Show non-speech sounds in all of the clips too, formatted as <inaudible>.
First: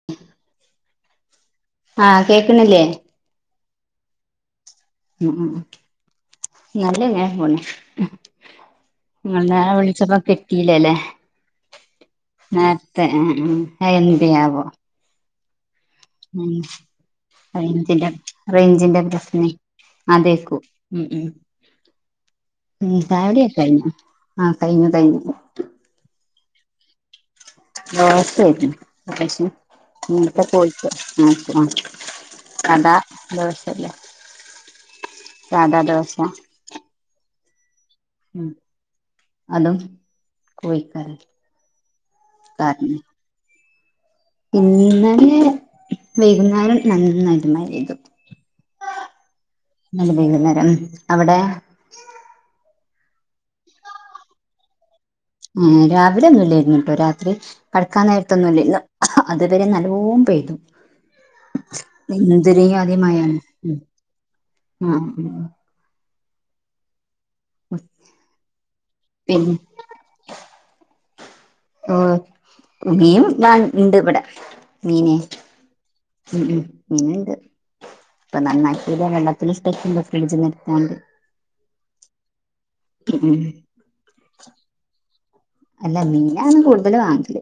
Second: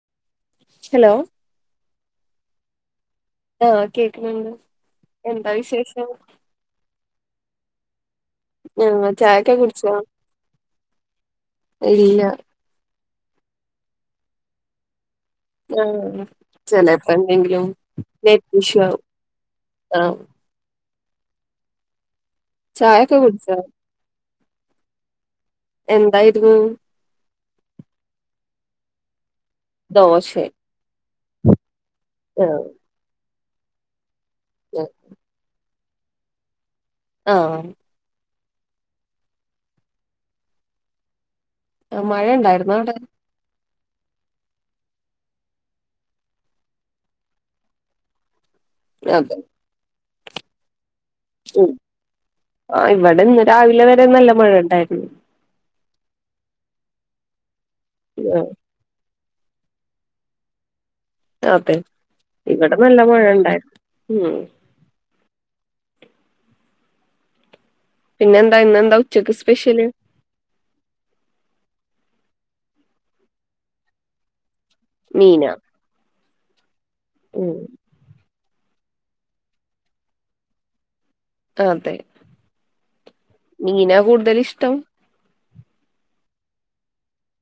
<unintelligible> Hello ആഹ് കേക്ക് ന്നി ല്യേ?. ആഹ് കേക്ക് ന്ന്ണ്ട്. ഉം ഉം നല്ലേ. ങ്ങനെ പൊണ്. ആഹ് ങ്ങൾ ചായൊക്കെ ന്നേലെ കുടിച്ചോ വിളിച്ചപ്പൊ കിട്ടീലല്ലേ. ഇല്ല നേ ആ ആഅയന്തിനാഅവോ? ആഹ് ഉം ചെലപ്പോ എന്തെങ്കിലും റേഞ്ചിൻ്റെ നെറ്റ് ഇഷ്യൂ റേയിഞ്ചിന്റെ ആവും പ്രശനേ ആഹ് അതേക്കൂ ഉം ഉം ഉ ചായൊക്കെ ചായകുടിയൊക്കെ കുടിച്ചോ കയിഞ്ഞു. ആഹ് കഴിഞ്ഞു കഴിഞ്ഞു. എന്തായിരുന്നു. ദോശ ആയിരുന്നു കഴിച്ച നീട്ട ദോശെ കോഴിക്ക <unintelligible> ആഹ് കടാന്തോഷല്ലേ ഏ സാധാ ദോശ. ആഹ ഉ അതും കോയിക്കറിം ആ മഴയ ഉണ്ടായിരുന്നോ അവിട? ഇന്നലെ വൈകുന്നേരം നന്നായിട്ട് മഴ പെയ്തു. അതെ ഇന്നലെ വൈകുന്നേരം. ഉം ഉം ആ ഇവിടെന്ന് രാവിലെ വരെ നല്ല മഴ ഉണ്ടായിരുന്നു. ഏ രാവിലെ ഒന്നു ഇല്ലായിരുന്നു ട്ടോ രാത്രി കടക്കാൻ ആഹ് നേരത്തൊന്നുംല്ലാരുന്നു. അതുവരെ നല്ലോ പെയ്തു. അതെ ഇവിടെ എന്തുരുയാതി നല്ല മഴ മഴയാണ് ഉണ്ടായിരുന്നു ഉം ഉം ഉ ഉ പിന്നെ എന്താ ഇന്ന് എന്താ ഉച്ചക്ക് പിന്നെ സ്പെഷ്യല്? ഓ മീൻ ഞാൻ ഇണ്ട് ഇവിടെ മീനെ മീനാ ഉം ഉം പിന്നന്ത് ഉം ഇപ്പൊ നന്നാക്കില്ല വെള്ളത്തി ഇട്ടച്ച്ണ്ട് ഫ്രിഡ്ജ്ന്ന് ഇട്ത്ത് കാണ്ട് അതെ ഉം മീനാ കൂടുതലിഷ്ടം? അല്ല മീനാണ് കൂടുതല് വാങ്ങല്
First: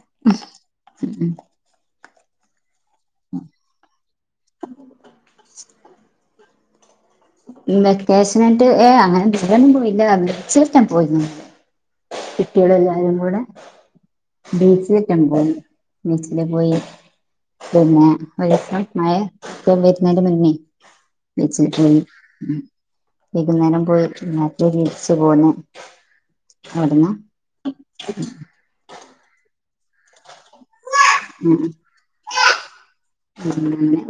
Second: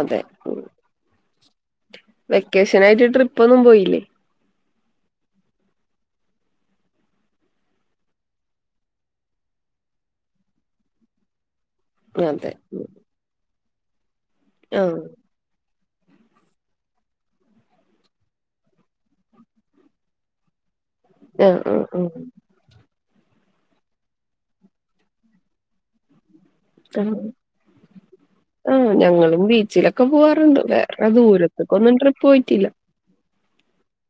അതെ ഉം ഉം വെക്കേഷൻനായിട്ട് ട്രിപ്പ് ഒന്നും പോയില്ലേ? <inaudible> വെക്കേഷനായിട്ട് ഏ അങ്ങനെ ഒന്നും പോയില്ല ഡ്രസ്സ്ട്ക്കാൻപോയിരുന്നു. അതെ കുട്ടികള എല്ലാവാരും കൂടെ ആഹ് ബീച്ചിലറ്റം പോയി ബീച്ചില് പോയി. പിന്നെ വെലിയേട്ടൻ മഴ വരുന്നതിന്റെ മുന്നേ ആഹ് ബീച്ചിൽ ആഹ് പോയി ആഹ് വൈകുന്നേരം പോയിട് തിരിച്ചു പോന്നു അവിട്ന്നു ആ ഞങ്ങളും ബീച്ചിലൊക്കെ പോവാറുണ്ട് വേറെ ദൂരത്ത്ക്ക് ഒന്നും ട്രിപ്പ് പോയിട്ടില്ല.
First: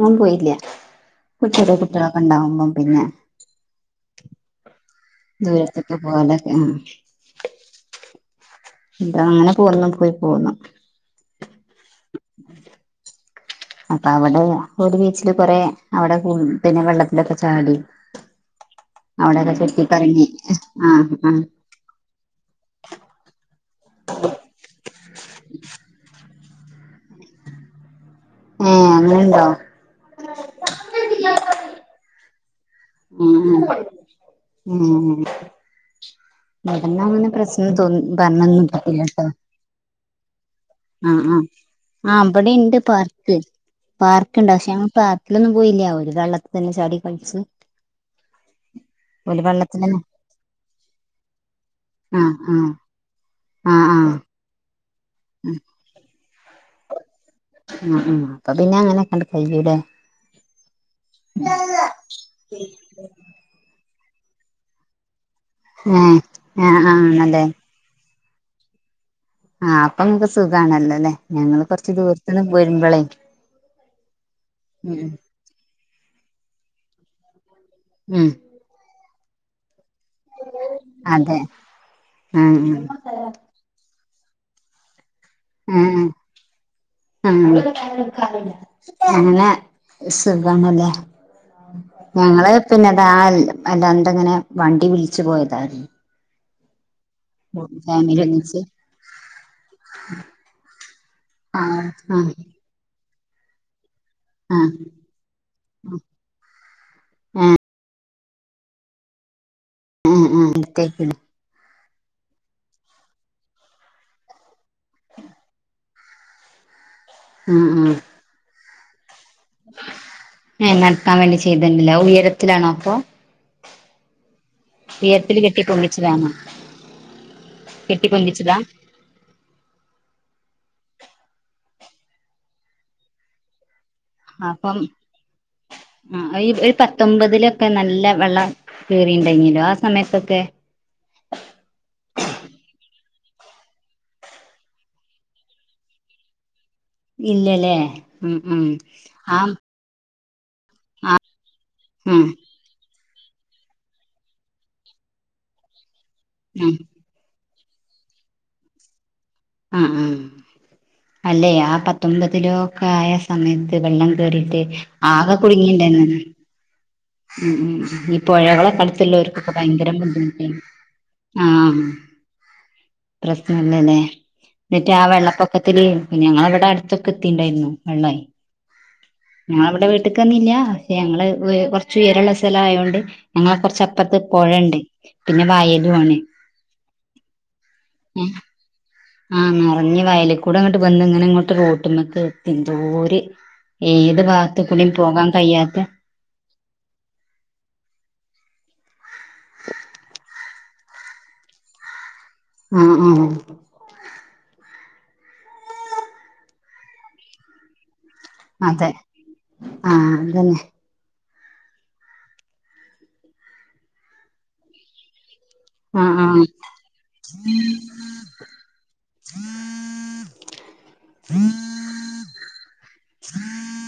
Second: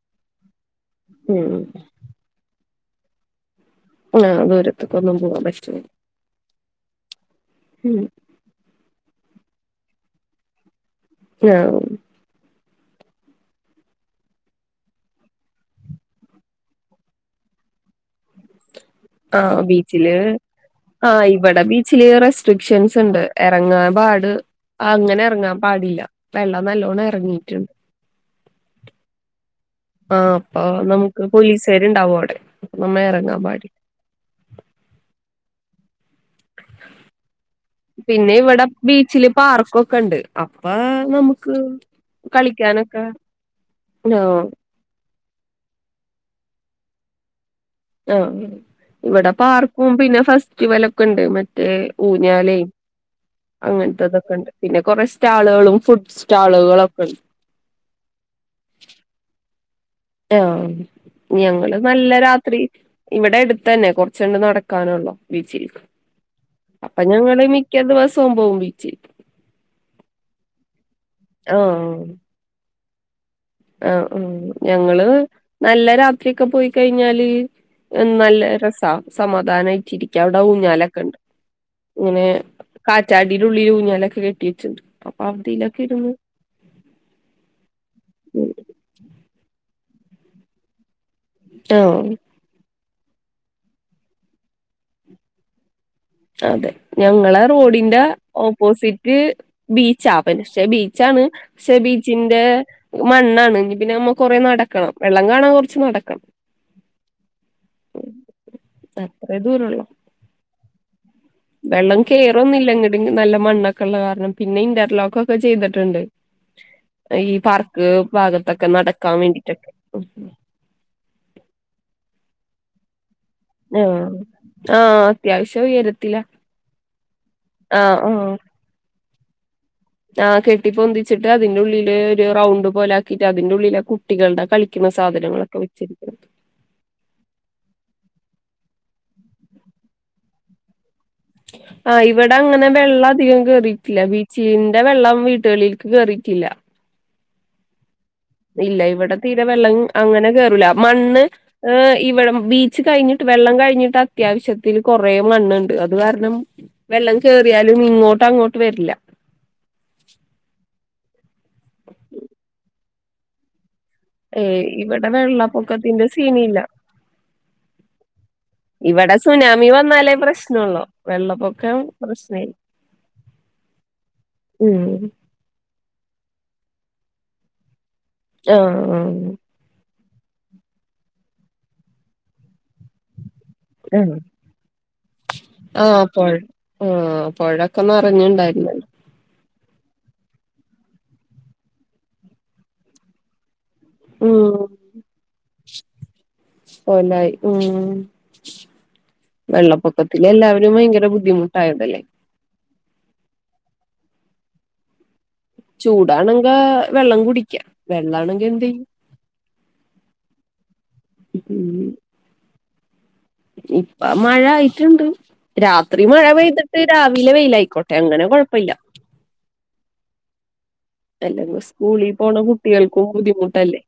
ഞാൻ പോയില്ല ഇപ്പ ഉം ചെറിയ കുട്ടികളൊക്കെ ഉണ്ടാവുമ്പോ പിന്നെ ആ വരും <unintelligible> ദൂരത്തൊക്കെ പോവാലൊക്കെ ഉം എന്ത അങ്ങനെ പോന്നും പോയി പോന്നു <unintelligible> അപ്പ അവിടെ ഒരു ബീച്ചില് കൊറെ അവിടെ പിന്നെ വെള്ളത്തിലക്കെ ചാടി അവിടെൊക്കെ ആഹ് ചുറ്റി ബീച്ചില് കറങ്ങി ആഹ് ഇവിടെ ബീച്ചില് റെസ്ട്രിക്ഷൻസ് ഉണ്ട് ഇറങ്ങാൻ പാട് അങ്ങനെ ഇറങ്ങാൻ പാടില്ല വെള്ളം നല്ലോണ്ണം ഇറങ്ങിയിട്ടുണ്ട്. ഏഹ് അങ്ങനെണ്ടോ ആഹ് അപ്പൊ നമുക്ക് പോലീസാര് ഇണ്ടാവും അവിടെ നമ്മ ഇറങ്ങാൻ ഉം പാടില്ല ഉ ഉം ഉ ഇവിടെന്നങ്ങനെ പ്രശ്നം തോന്നു പിന്നെ ഇവിടെ പർഞ്ഞൊന്നും ഇല്ലാട്ടോ ബീച്ചില് പാർക്കൊക്കെ ഉണ്ട് അപ്പ ആഹ് ആഹ് നമുക്ക് ആഹ് അവിടെ ഇണ്ട് കളിക്കാനൊക്കെ പാർക്ക് ആ പാർക്ണ്ട് പക്ഷെ ഞങ്ങൾ പാർക്ക് ക്ക്‌ലൊന്നും പോയില്ല ഓല് വെള്ളത്തില് ചാടി കളിച്ച് ആഹ് ഇവിടെ ഓല് പാർക്കും വെള്ളത്തിലന്നെ പിന്നെ ഫെസ്റ്റിവല് ഒക്കെണ്ട് മറ്റേ ആഹ് ഊഞ്ഞാലെയ് ആഹ് ആഹ് ആഹ് അങ്ങൻത്തെതൊക്കെണ്ട് പിന്നെ കൊറേ സ്റ്റാളുകളും ഫുഡ് സ്റ്റാളുകളൊക്കെ ഉണ്ട് ഉ ഉം അപ്പൊ പിന്നെ അങ്ങനെയൊക്കെണ്ട് കയ്യൂലെ ആഹ് ഞങ്ങള് നല്ല രാത്രി ഇവിടെ അടുത്തന്നെ കുറച്ച് അങ്ങ് നടക്കാനള്ളോ ബീച്ചിൽക്ക് ഏഹ് ആഹ് ആഹ് ആണല്ലെ മിക്ക ദിവസവും പോവും ബീച്ച് ആഹ് അപ്പൊ നിങ്ങക്ക് സുഖാണല്ലൊലെ ഞങ്ങള് കുറച്ച് ആ ദൂരത്തന്ന പോരുമ്പളേ ആഹ് ഉ ഞങ്ങള് നല്ല രാത്രിക്കെ പോയി കഴിഞ്ഞാല് ഉം നല്ല രസാ സമാധാനായിട്ടിരി ക്ക അവിടെ ഊഞ്ഞാലൊക്കെണ്ട് അതെ പിന്നെ ആഹ് കാറ്റാടിയിടുള്ളില് ഊഞ്ഞാലൊക്കെ കെട്ടിട്ട്ണ്ട് അപ്പൊ ആഹ് ആഹ് അതിലൊക്കെയിരിന്നു ആഹ് അങ്ങനെ സുഖാണ്ലെ ആഹ് ഞങ്ങള് പിന്നെതാ എന്തങ്ങനെ വണ്ടി വിളിച്ചു പോയതാ അതെ ഞങ്ങളെ റോഡിന്റെ ഫാമിലി ഒന്നിച്ച് ഓപ്പോസിറ്റ് ബീച്ച ആ പക്ഷേ ബീച്ചാണ് പക്ഷേ ആഹ് ആഹ് ബീചിന്റെ മണ്ണാണ് ഇഞ്ഞി പിന്നെ നമ്മ ആഹ് കൊറെനടക്കണം വെള്ളം കാണാൻ കുറച്ച് നടക്കണം ആഹ് അത്രേ ദൂരള്ളൂ ആഹ് ആഹ് അടുത്തേയ്ക്കുലെ വെള്ളം കേറൊന്നുല്ല ഇങ്ങട് നല്ല മണ്ണൊക്കെ ഇള്ള കാരണം പിന്നെ ഇന്റർലോക്കക്കെ ചെയ്തിട്ടുണ്ട് ഈ ആഹ് പാർക്ക് ആഹ് ഭാഗത്തൊക്കെ നടക്കാൻ വേണ്ടിട്ടൊക്കെ ഉം ഏഹ് നടക്കാൻ വേണ്ടി ചെയ്ത്ണ്ട്ല്ലേ അഹ് ഉയരത്തിലാണോ അപ്പൊ ആഹ് ആഹ് ഉയരത്തില് കെട്ടി അത്യാവശ്യം ഉയരത്തില പൊന്തിച്ചതാണോ ആഹ് കെട്ടി ആഹ് പൊന്തിച്ചതാ ആഹ് കെട്ടിപ്പൊന്തിച്ചിട്ട് അതിന്റെ ഉള്ളില് ഒരു റൗണ്ട് പോലാക്കീട്ട് അതിന്റെ ഉള്ളിലാ കു ട്ടികൾടെ അപ്പം കളിക്കണ സാധനങ്ങളൊക്കെ വെച്ചിരിക്കുന്നത് ആഹ് ഈ ഒരു പത്തൊമ്പതിലൊക്കെ നല്ല വെള്ളം കേറിണ്ടങ്കിലോ ആ സമയത്തൊക്കെ ആഹ് ഇവിടെ അങ്ങനെ വെള്ളം അധികം കേറിട്ടില്ല ബീച്ചിന്റെ വെള്ളം വീട്ടുകൾക്ക് കേറിട്ടില്ല ഇല്ലലേ ഇല്ല ഇവിടെ തീരെ വെള്ളം അങ്ങനെ കേറൂല മണ്ണ് ആഹ് ഏ ഉം ഇവിടെ ബീച്ച് കഴിഞ് ട്ട് വെള്ളം കഴിഞ്ഞിട്ട് അത്യാവശ്യത്തിന് കൊറേ മണ്ണ്ണ്ട് അത് കാരണം ഉം വെള്ളം കേറിയാലും ഇങ്ങോട്ട് അങ്ങോട്ട് വര്ല ആഹ് ആഹ് അല്ലെ ആ പത്തൊമ്പതിലോക്കെ ആയ സമയത്ത് വെള്ളം ഏയ് കേറിട്ട് ഇവിടെ ആകെ കുടുങ്ങിണ്ടാന്ന് വെള്ളപ്പൊക്കത്തിന്റെ സീനില്ല. ഉം ഉം ഉം ഈ പൊഴകളൊക്കെ ഇവിടെ അടുത്തുള്ളോർക്കൊക്കെ സുനാമി ഭയങ്കര വന്നാലേ ബുദ്ധിമുട്ടേനു പ്രശ്നൊള്ളൂ. വെള്ളപ്പൊക്കം പ്രശ്നായി പ്രശ്നല്ലലേ ഉം എന്നിട്ട് ആ വെള്ളപ്പൊ ക്കത്തിലി പിന്നെ ഞങ്ങളവിടെ അടുത്തൊക്കെ എത്തിണ്ടായിരുന്നു വെള്ളെ ആഹ് ആഹ് ഞങ്ങളവിടെ വീട്ടക്ക് വന്നില്ല പക്ഷെ ഞങ്ങള് കൊറച്ച് ഉയരള്ള സ്ഥലം ആയോണ്ട് ഞങ്ങള് കൊറ ആഹ് ച്ചപ്പറത്ത് പുഴണ്ട് പിന്നെ വയലും ആഹ് ആണ് പൊഴ ആഹ് പൊഴൊക്കെ ഏഹ് നെറഞ്ഞുണ്ടായിരുന്നല്ലോ. ആഹ് നെറഞ്ഞ് വയലിക്കൂടെ ഇങ്ങട്ട് വന്ന് ഇങ്ങനെ ഇങ്ങോട്ട് റോട്ട്മക്ക് എന്തോര് ഏത് ഉം ഭാഗത്തുക്കുടെം പോകാൻ കഴിയാത്ത പോലായി ഉം വെള്ളപ്പൊക്കത്തിൽ എല്ലാവരും ഭയങ്കര ബുദ്ധിമുട്ടായതല്ലേ ആഹ് ആഹ് ഉം ചൂടാണെങ്ക വെള്ളം കുടിക്കാം അതെ ആഹ് അതന്നെ ഹും ഉം ഇപ്പം മഴ ആയിട്ടുണ്ട് രാത്രി ആഹ് മഴ ആഹ് പെയ്ത് ട്ട് രാവിലെ വെയില് ആയിക്കോട്ടെ അങ്ങനെ കൊഴപ്പമില്ല അലെങ്കി സ്കൂളിൽ പോണ കുട്ടികൾക്കും ബുദ്ധിമുട്ടല്ലേ